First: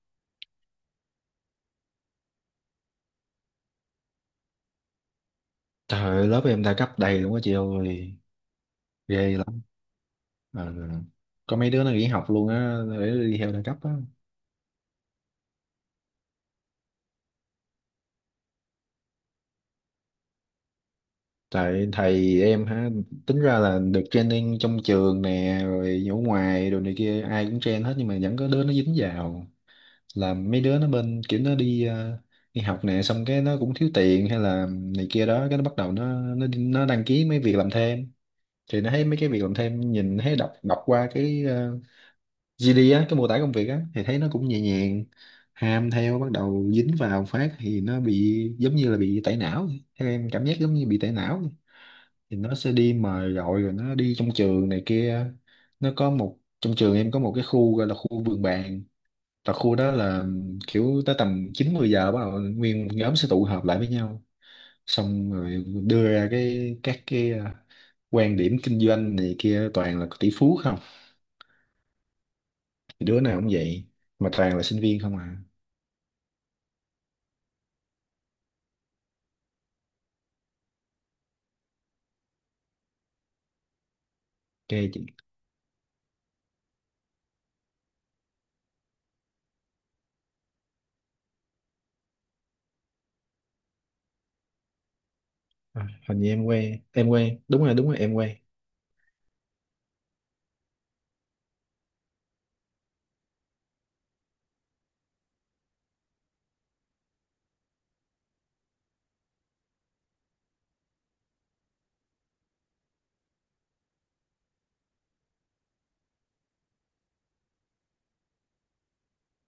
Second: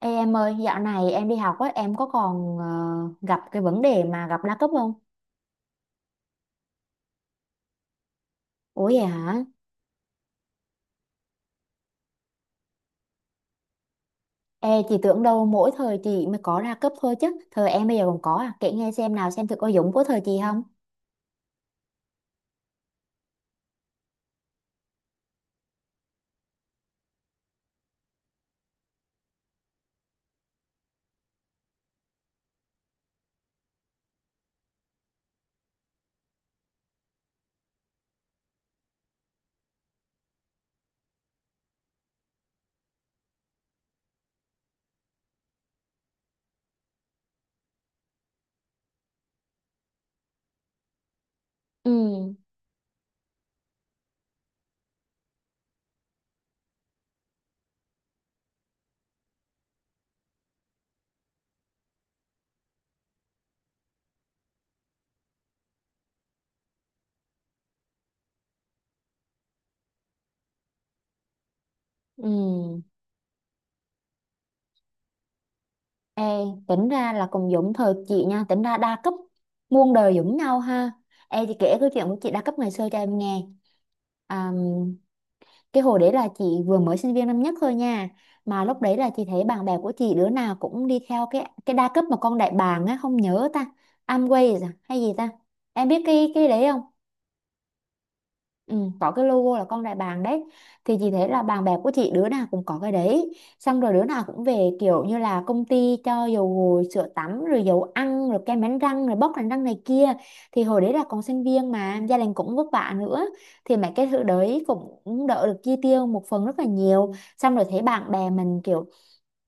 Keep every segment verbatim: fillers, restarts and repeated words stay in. Ê em ơi, dạo này em đi học á, em có còn ờ, gặp cái vấn đề mà gặp đa cấp không? Trời ơi, lớp em đa cấp đầy luôn á chị ơi, Ủa vậy ghê hả? lắm. Ờ, Có mấy đứa nó nghỉ học luôn á, để đi theo đa cấp á. Ê, chị tưởng đâu mỗi thời chị mới có đa cấp thôi chứ. Thời em bây giờ còn có à? Kể nghe xem nào, xem thử có giống của thời chị không? Tại thầy em ha, tính ra là được training trong trường nè, rồi ở ngoài, đồ này kia, ai cũng train hết nhưng mà vẫn có đứa nó dính vào. Là mấy đứa nó bên kiểu nó đi ờ, đi học nè, xong cái nó cũng thiếu tiền hay là này kia đó, cái nó bắt đầu nó nó nó đăng ký mấy việc làm thêm. Thì nó thấy mấy cái việc làm thêm nhìn thấy đọc đọc qua cái ờ, gi đi á, cái mô tả công việc á thì thấy nó cũng nhẹ nhàng, ham theo bắt đầu dính vào phát thì nó bị giống như là bị tẩy não vậy. Theo em cảm giác giống như bị tẩy não vậy. Ừ, Thì nó sẽ đi mời gọi rồi nó đi trong trường này kia, nó có một, trong trường em có một cái khu gọi là khu vườn bàn, và khu đó là kiểu tới tầm chín mười giờ bắt đầu nguyên một nhóm sẽ tụ họp lại với nhau, xong rồi đưa ra cái các cái à, quan điểm kinh doanh này kia, toàn là tỷ phú không. ừ. Thì đứa nào cũng vậy, mà toàn là sinh viên không à. Ê, tính ra là cùng giống thời chị nha, tính ra đa cấp muôn đời giống nhau ha. Ê, chị kể câu chuyện của chị đa cấp ngày xưa cho em nghe. À, Ok chị. cái hồi đấy là chị vừa mới sinh viên năm nhất thôi nha, mà lúc đấy là chị thấy bạn bè của chị đứa nào cũng đi theo cái cái đa cấp mà con đại bàng á, không nhớ ta, Amway à, hay gì ta, À, em biết hình như cái em cái đấy không? quen em quen, đúng rồi đúng rồi em quen. Ừ, có cái logo là con đại bàng đấy. Thì chị thấy là bạn bè của chị đứa nào cũng có cái đấy, xong rồi đứa nào cũng về kiểu như là công ty cho dầu gội, sữa tắm, rồi dầu ăn, rồi kem đánh răng, rồi bóc đánh răng này kia. Thì hồi đấy là còn sinh viên mà gia đình cũng vất vả nữa, thì mấy cái thứ đấy cũng cũng đỡ được chi tiêu một phần rất là nhiều. Xong rồi thấy bạn bè mình kiểu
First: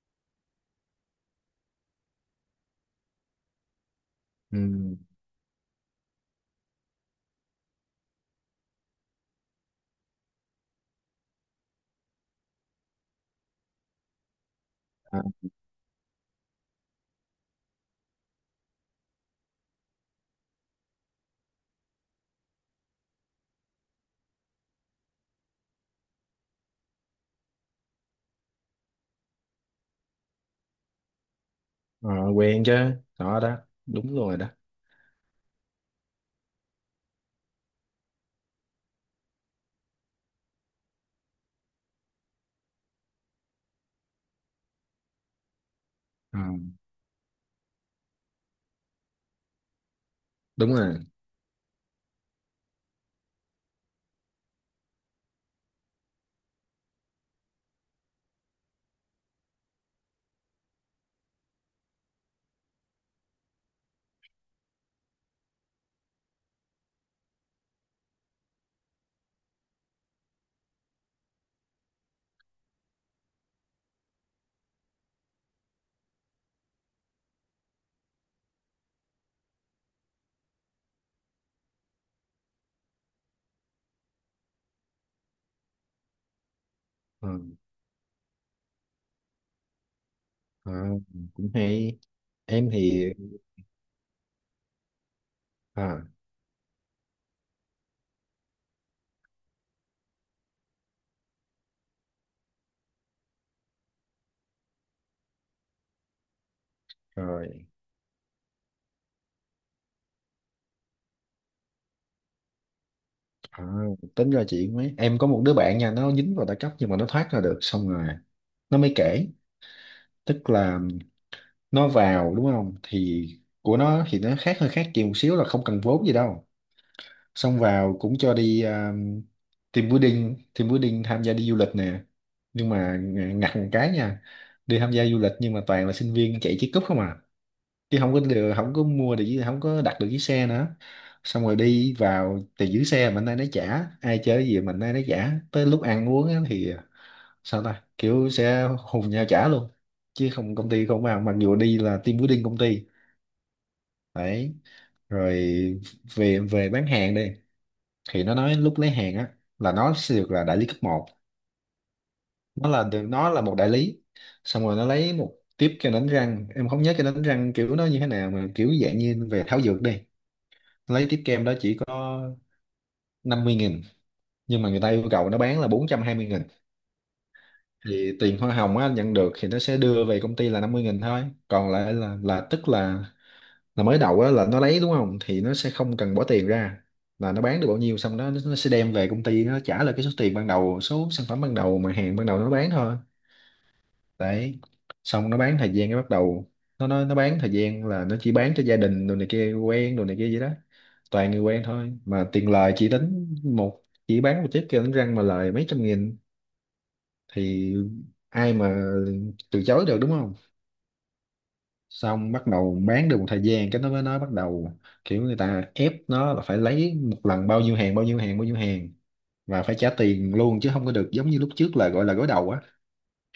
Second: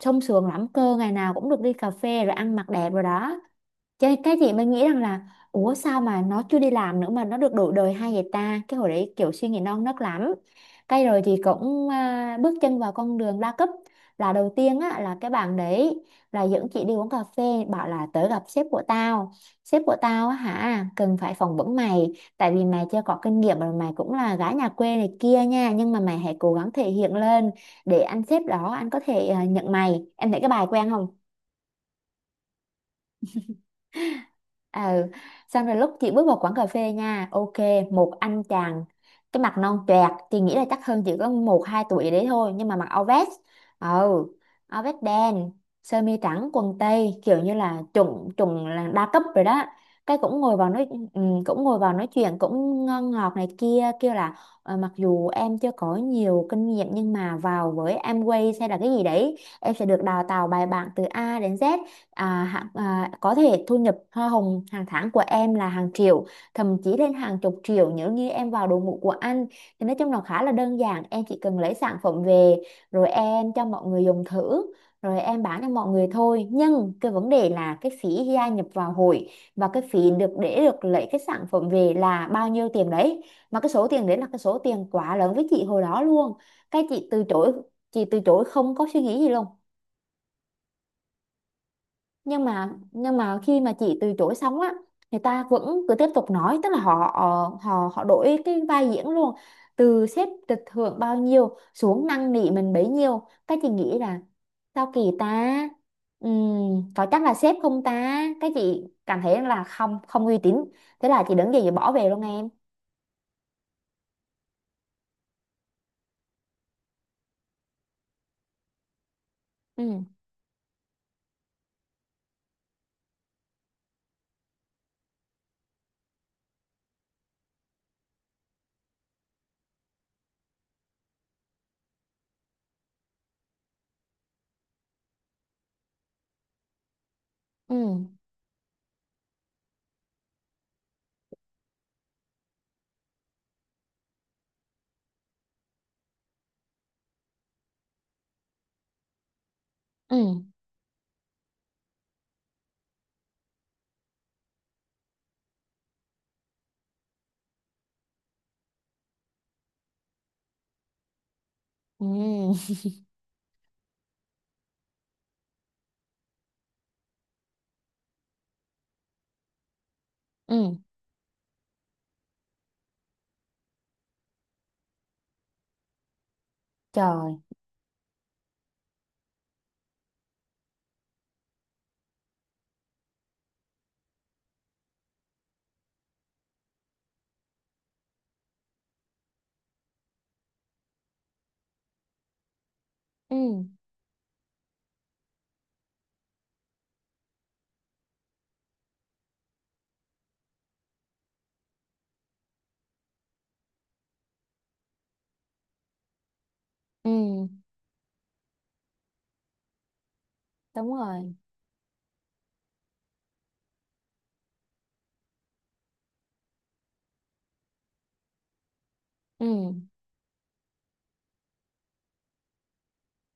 sung sướng lắm cơ, ngày nào cũng được đi cà phê rồi ăn mặc đẹp rồi đó. cái cái chị Ừ. mới nghĩ rằng là, ủa sao mà nó chưa đi làm nữa mà nó được đổi đời hay vậy ta? Cái hồi đấy kiểu suy nghĩ non nớt lắm. Cái rồi thì cũng à, bước chân vào con đường đa cấp. Là đầu tiên á, là À. cái bạn đấy là dẫn chị đi uống cà phê, bảo là tới gặp sếp của tao. Sếp của tao á hả, cần phải phỏng vấn mày, tại vì mày chưa có kinh nghiệm rồi mày cũng là gái nhà quê này kia nha, nhưng mà mày hãy cố gắng thể hiện lên để anh sếp đó anh có thể à, nhận mày. Em thấy cái bài quen không? À, quen chứ. Đó đó, đúng rồi đó. Ừ, xong rồi lúc chị bước vào quán cà phê nha, ok, một anh chàng, cái mặt non choẹt, chị nghĩ là chắc hơn chỉ có một hai tuổi đấy thôi, nhưng mà mặc áo vest. Ừ, áo vest đen, sơ mi À, trắng, quần tây, kiểu như là chuẩn chuẩn là đa cấp rồi đó. Cái cũng ngồi vào đúng nói. rồi. Ừ, cũng ngồi vào nói chuyện cũng ngon ngọt này kia, kêu là: "Ờ, mặc dù em chưa có nhiều kinh nghiệm nhưng mà vào với Amway hay là cái gì đấy em sẽ được đào tạo bài bản từ A đến Z. À, hạ- à, có thể thu nhập hoa hồng hàng tháng của em là hàng triệu, thậm chí lên hàng chục triệu nếu như em vào đội ngũ của anh. Thì nói chung là khá là đơn giản, em chỉ cần lấy sản phẩm về rồi em cho mọi người dùng thử rồi em bán cho mọi người thôi." Nhưng cái vấn đề là cái phí gia nhập vào hội và cái phí được, để được lấy cái sản phẩm về là bao nhiêu tiền đấy, mà cái số tiền đấy là cái số tiền quá lớn với chị hồi đó luôn. Cái chị từ À. chối. Chị từ chối không có suy nghĩ gì luôn. À, cũng hay. nhưng mà Em thì. nhưng mà khi mà chị từ chối xong á, người ta vẫn cứ À, tiếp tục nói, tức là họ ờ, họ họ đổi cái vai diễn luôn. Từ sếp được thưởng bao nhiêu xuống năn nỉ mình bấy nhiêu. Cái chị nghĩ là sao kỳ ta? Ừm, có chắc là sếp rồi. không ta? Cái chị cảm thấy là không, không uy tín. Thế là chị đứng dậy chị bỏ về luôn em. À, tính ra chị, mấy em có một đứa bạn nha, nó dính vào đa cấp nhưng mà nó thoát ra được xong rồi nó mới kể. Ừ, Tức là nó vào đúng không, thì của nó thì nó khác, hơi khác chị một xíu, là không cần vốn gì đâu. Xong vào cũng cho đi, à, team building team building tham gia đi du lịch nè. Nhưng mà ng- ngặt một cái nha, đi tham gia du lịch nhưng mà toàn là sinh viên chạy chiếc cúp không à, ừ, chứ không có được, không có mua được chiếc- không có đặt được chiếc xe nữa. Xong rồi đi vào thì giữ xe mình nay nó trả, ai chơi cái gì mình nay nó trả, tới lúc ăn uống á thì sao ta, kiểu sẽ hùng nhau trả luôn ừ, chứ không, công ty không vào, mặc dù đi là team building công ty. Đấy. Rồi về về bán hàng đi, thì nó nói lúc lấy hàng á là nó sẽ được là đại lý cấp một. Nó ừ, là được, nó là một đại lý. Xong rồi nó lấy một tiếp kem đánh răng, em không nhớ cái đánh răng kiểu nó như thế nào, mà kiểu dạng như về thảo dược đi. ừ, Lấy tiếp kem đó chỉ có năm mươi nghìn, nhưng mà người ta yêu cầu nó bán là bốn trăm hai mươi nghìn. trời, Thì tiền hoa hồng á, nhận được thì nó sẽ đưa về công ty là năm mươi nghìn thôi. Còn lại là là tức là, là mới đầu á, là nó lấy đúng không thì nó sẽ không cần bỏ tiền ra, là nó bán được bao nhiêu xong đó nó nó sẽ đem về công ty, nó trả lại cái số tiền ban đầu, số sản phẩm ban đầu mà hàng ban đầu nó bán thôi. ừ, Đấy. Xong nó bán thời gian cái bắt đầu, nó nó nó bán thời gian là nó chỉ bán cho gia đình đồ này kia, quen đồ này kia vậy đó, toàn người quen thôi, mà tiền lời chỉ tính một, chỉ bán một chiếc kia đánh răng mà lời mấy trăm nghìn. ừ, Thì ai mà từ chối được, đúng không? đúng rồi, Xong bắt đầu bán được một thời gian cái nó mới nói, bắt đầu kiểu người ta ép nó là phải lấy một lần bao nhiêu hàng bao nhiêu hàng bao nhiêu hàng, ừ, và phải trả tiền luôn chứ không có được giống như lúc trước là gọi là gối đầu á,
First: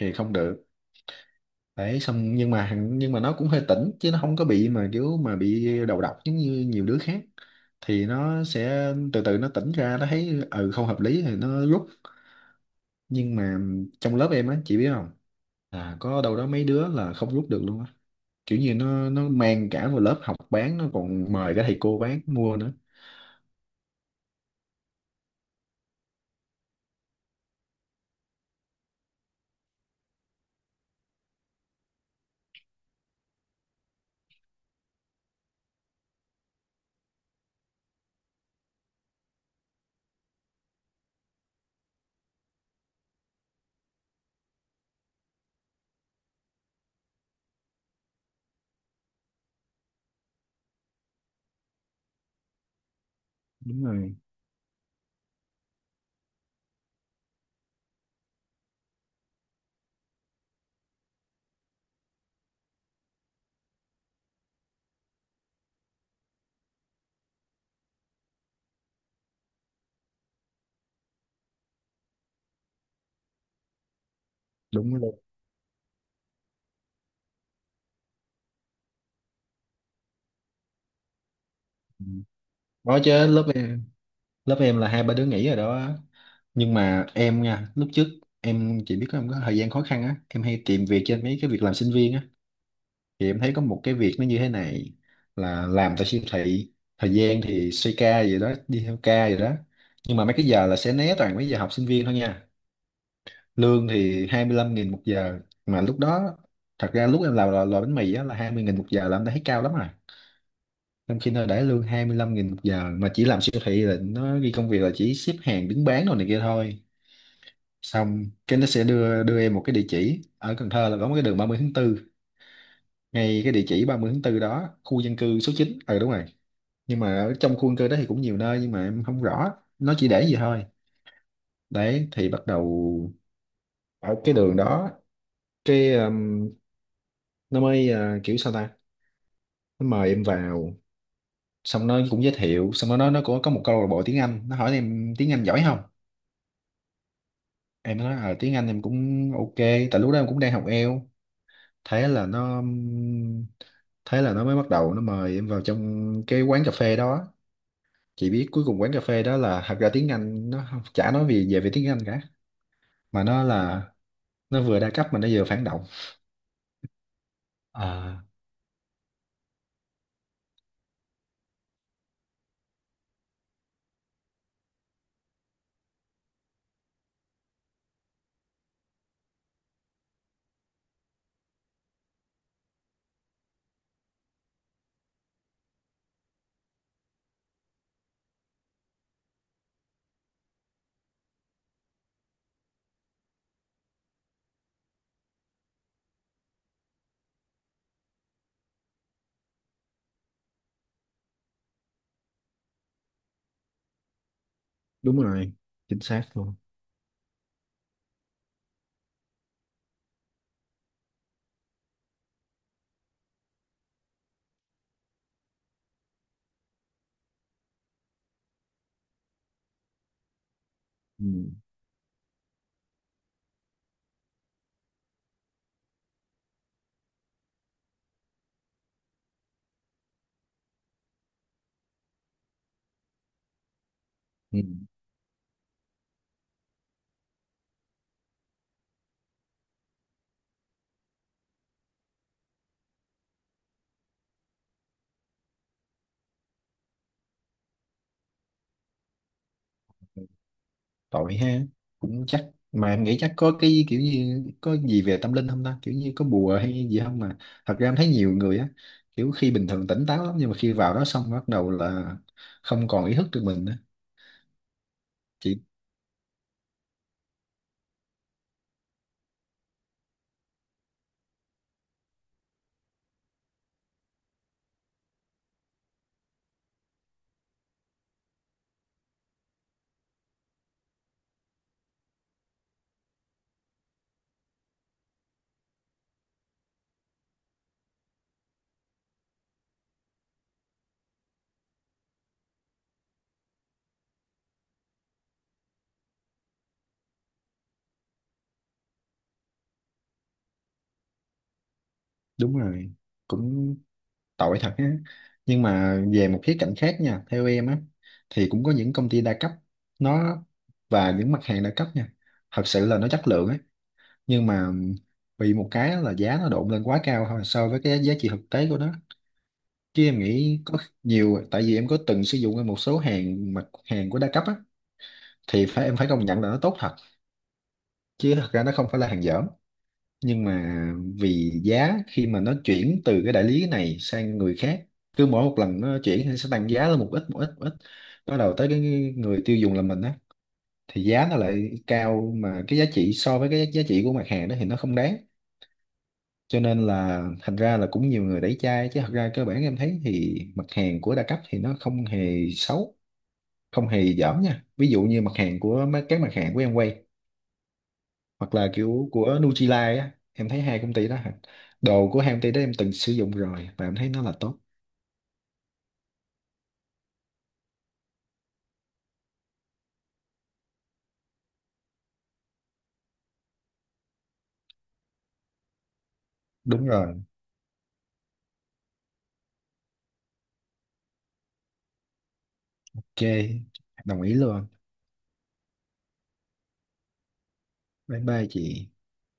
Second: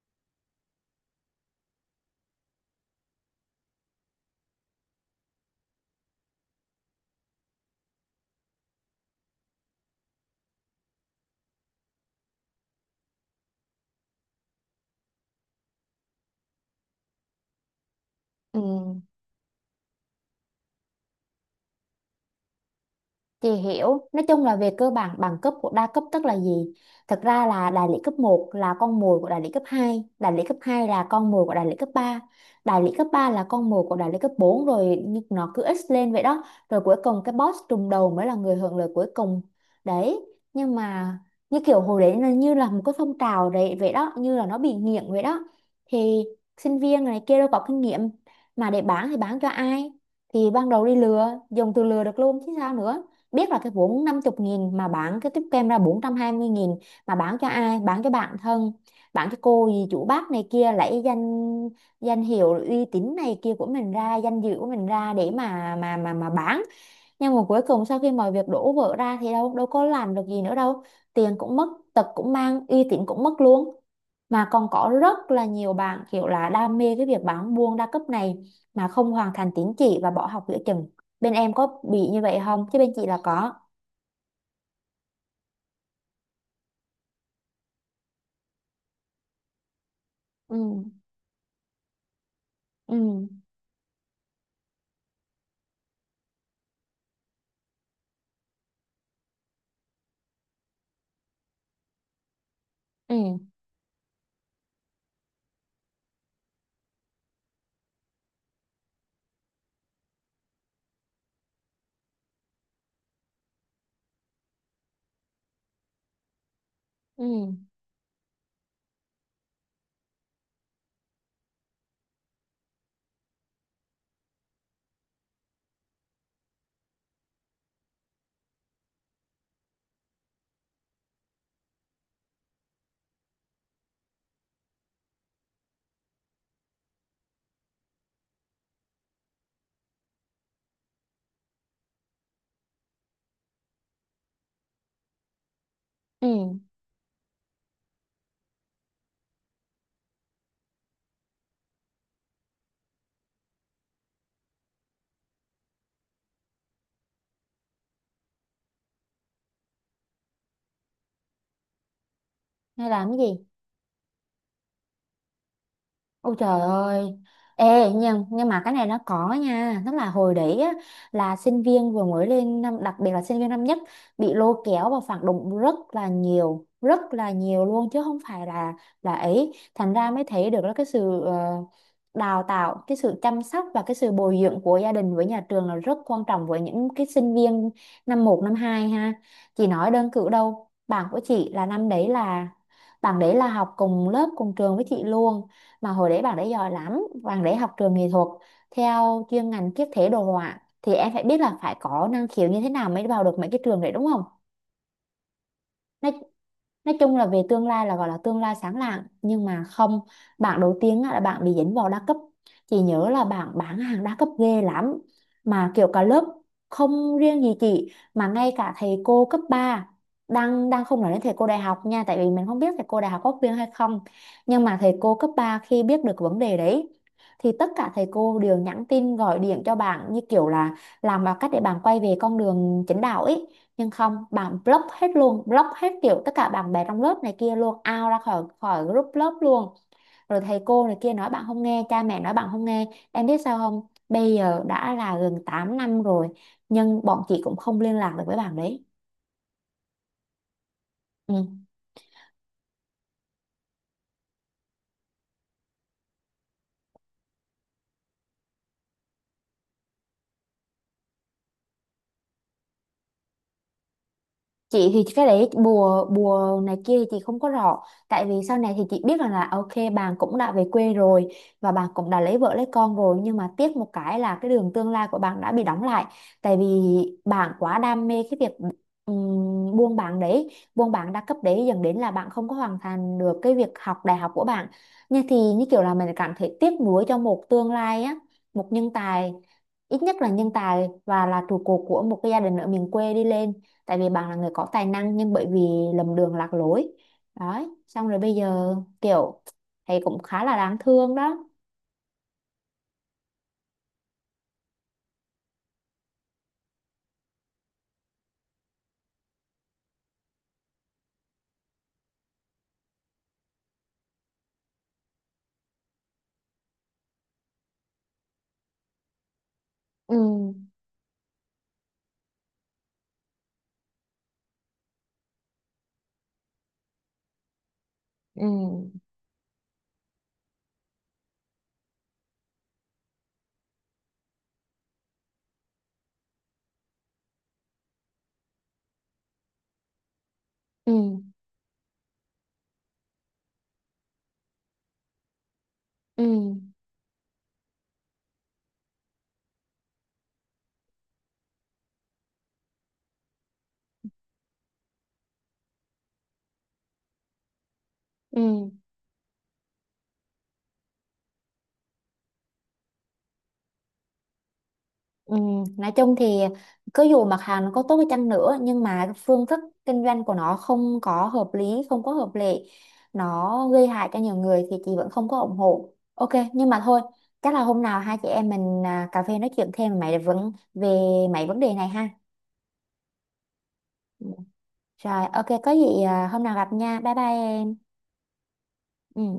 thì không được. Đấy. Xong nhưng mà hằng- nhưng mà nó cũng hơi tỉnh chứ nó không có bị mà kiểu mà bị đầu độc giống như nhiều đứa khác, thì nó sẽ từ từ nó tỉnh ra, nó thấy ừ không hợp lý thì nó rút. Nhưng mà trong lớp em á, chị biết không, là có đâu đó mấy đứa là không rút được luôn á, ừ. kiểu như nó nó mang cả vào lớp học bán, nó còn mời cả thầy cô bán mua nữa. Chị hiểu, nói chung là về cơ bản bằng cấp của đa cấp tức là gì? Thật ra là đại lý cấp một là con mồi của đại lý cấp hai, đại lý cấp hai là con mồi của đại lý cấp ba, đại lý cấp ba là con mồi của đại lý cấp bốn, rồi như nó cứ x lên vậy đó, rồi cuối cùng cái boss trùng đầu mới là người hưởng lợi cuối cùng. Đấy, nhưng mà như kiểu hồi đấy là như là một cái phong trào đấy vậy đó, như là nó bị nghiện vậy đó. Thì sinh viên này kia đâu có kinh nghiệm mà để bán, thì bán cho ai? Thì ban đầu đi lừa, dùng từ lừa được luôn chứ sao nữa, biết là cái Đúng vốn rồi. 50 nghìn mà bán cái tiếp kem ra bốn trăm hai mươi nghìn, mà bán cho ai, bán cho bạn thân, bán cho cô gì chủ bác này kia, lấy danh, danh hiệu uy tín này kia của mình ra, danh dự của mình ra để mà mà mà mà bán. Nhưng mà cuối cùng sau khi mọi việc đổ vỡ ra thì đâu đâu có làm được gì nữa đâu, tiền cũng mất, tật cũng mang, uy tín cũng mất luôn. Mà còn có Đúng rồi rất là nhiều bạn kiểu là đam mê cái việc bán buôn đa cấp này mà không hoàn thành tín chỉ và bỏ học giữa chừng. Bên em có bị như vậy không, chứ bên đó. chị là Chứ lớp có. em lớp em là hai ba đứa nghỉ rồi đó. Nhưng mà em nha, lúc trước em chỉ biết có, em có thời gian khó khăn á em Ừ, hay tìm việc trên mấy cái việc làm sinh viên á. ừ, Thì em thấy có một cái việc nó như thế này, là làm tại siêu thị, thời gian thì xoay ca vậy đó, đi theo ca vậy đó, nhưng mà mấy cái giờ là sẽ né toàn mấy giờ học sinh viên thôi nha. ừ, Lương thì hai mươi lăm nghìn một giờ. Mà lúc đó, thật ra lúc em làm lò, lò bánh mì á là hai mươi nghìn một giờ là em đã thấy cao lắm rồi, trong khi nó để lương hai mươi lăm nghìn một giờ mà chỉ làm siêu thị, là nó ghi công việc là chỉ xếp hàng đứng bán đồ này kia thôi. ừ, Xong cái nó sẽ đưa đưa em một cái địa chỉ ở Cần Thơ, là có một cái đường ba mươi tháng tư, ngay cái địa chỉ ba mươi tháng tư đó, khu dân cư số chín. Ừ, đúng rồi. Nhưng mà ở trong khu dân cư đó thì cũng nhiều nơi, nhưng mà em không rõ, nó chỉ để gì thôi. Đấy. Thì bắt đầu ở cái đường đó, cái um, nó mới, uh, kiểu sao ta, nó mời em vào, xong nó cũng giới thiệu, xong nó nói nó có có một câu lạc bộ tiếng Anh, nó hỏi em tiếng Anh giỏi không. ừ, Em nói ờ tiếng Anh em cũng ok, tại lúc đó em cũng đang học Eo. thế là nó thế là nó mới bắt đầu nó mời em vào trong cái quán cà phê đó. Chị biết cuối cùng quán cà phê đó là, thật ra tiếng Anh nó không- chả nói gì về về tiếng Anh cả, hay làm cái mà nó gì? là, nó vừa đa cấp mà nó vừa phản động. Ôi trời ơi. Ê À, nhưng, nhưng mà cái này nó có nha. Tức là hồi đấy á, là sinh viên vừa mới lên năm, đặc biệt là sinh viên năm nhất, bị lôi kéo vào phản động rất là nhiều, rất là nhiều luôn, chứ không phải là là ấy. Thành ra mới thấy được là cái sự ờ, đào tạo, cái sự chăm sóc và cái sự bồi dưỡng của gia đình với nhà trường là rất quan trọng với những cái sinh viên năm một năm hai ha. Chị nói đơn cử đâu, bạn của chị là năm đấy là, bạn đấy là học cùng lớp cùng trường với chị luôn, mà hồi đấy bạn đấy giỏi lắm, bạn đấy học trường nghệ thuật, theo chuyên ngành kiếp thể đồ họa, thì em phải biết là phải có năng khiếu như thế nào mới vào được mấy cái trường đấy đúng không. đúng rồi, chính nói xác luôn. nói chung là về tương lai là gọi là tương lai sáng lạng, nhưng mà không, bạn đầu tiên á, là bạn bị dính vào đa cấp. Chị nhớ là bạn bán hàng đa cấp ghê lắm, mà kiểu cả lớp, không riêng gì chị mà ngay cả thầy cô cấp ba, đang đang không nói đến Ừ. thầy cô đại học nha, tại vì mình không biết thầy cô đại học có khuyên hay không, nhưng mà thầy cô cấp ba khi biết được vấn đề đấy thì tất cả thầy cô đều nhắn tin gọi điện cho bạn, như kiểu là làm mọi cách để bạn quay về con đường chính đạo ấy. Nhưng không, bạn Ừ. block hết luôn, block hết kiểu tất cả bạn bè trong lớp này kia luôn, out ra khỏi khỏi group lớp luôn, rồi thầy cô này kia nói bạn không nghe, cha mẹ nói bạn không nghe. Em biết sao không, bây giờ đã là gần tám năm rồi nhưng bọn chị cũng không liên lạc được với bạn đấy. Tội ha. Ừ. Cũng chắc, mà em nghĩ chắc có cái kiểu như có gì về tâm linh không ta, kiểu như có bùa hay gì không, mà thật ra em thấy nhiều người á, kiểu khi bình thường tỉnh táo lắm nhưng mà khi vào đó xong bắt đầu là không còn ý thức được mình nữa. Chị thì cái đấy Chị, bùa bùa này kia thì chị không có rõ, tại vì sau này thì chị biết rằng là à, ok, bạn cũng đã về quê rồi và bạn cũng đã lấy vợ lấy con rồi, nhưng mà tiếc một cái là cái đường tương lai của bạn đã bị đóng lại, tại vì bạn quá đam mê cái việc ừm, buôn bán đấy, buôn bán đa cấp đấy, dẫn đến là bạn không có hoàn thành được cái việc học đại học của bạn. Như thì như kiểu là mình cảm thấy tiếc nuối cho một tương lai á, một nhân tài, ít nhất là nhân tài và là trụ cột của một cái gia đình ở miền quê đi lên, tại vì bạn là người có tài năng nhưng bởi vì lầm đường lạc lối. Đấy, xong rồi bây giờ kiểu thấy cũng khá là đáng thương đó. đúng rồi, cũng tội thật á. Nhưng mà về một khía cạnh khác nha, theo em á, thì cũng có những công ty đa cấp nó, và những mặt hàng đa cấp nha, thật sự là nó chất lượng ấy. Nhưng mà bị một cái là giá nó độn lên quá cao thôi, so với cái giá trị thực tế của nó. Chứ Ừ, em nghĩ có nhiều, tại vì em có từng sử dụng một số hàng, mặt hàng của đa cấp á, thì phải, em phải công nhận là nó tốt thật, chứ ừ, thật ra nó không phải là hàng dở. Nhưng mà vì giá khi mà nó chuyển từ cái đại lý này sang người khác, cứ mỗi một lần nó chuyển thì sẽ tăng giá lên một ít, một ít, một ít, bắt đầu tới cái người tiêu dùng là mình á, ừ, thì giá nó lại cao, mà cái giá trị so với cái giá trị của mặt hàng đó thì nó không đáng. ừ, Cho nên là thành ra là cũng nhiều người đẩy chai, chứ thật ra cơ bản em thấy thì mặt hàng của đa cấp thì nó không hề xấu, không hề dởm nha. Ví dụ như mặt hàng của mấy- các mặt hàng của em quay, hoặc là ừ, kiểu của Nutrilite á, em thấy hai công ty đó hả, đồ của hai công ty đó em từng sử dụng rồi và em thấy nó là tốt. ừ. Nói chung thì cứ dù mặt hàng nó có tốt đi chăng nữa nhưng mà cái phương thức kinh doanh của nó không có hợp lý, không có hợp lệ, nó gây hại cho nhiều người thì chị vẫn không có ủng hộ, ok, nhưng mà Đúng thôi, rồi. chắc là hôm nào hai chị em mình à, cà phê nói chuyện thêm về mấy vấn về mấy vấn đề này ha. Ok, đồng ý luôn. Rồi, ok, có gì à, hôm nào gặp nha. Bye bye em. Bye bye chị. Ừ.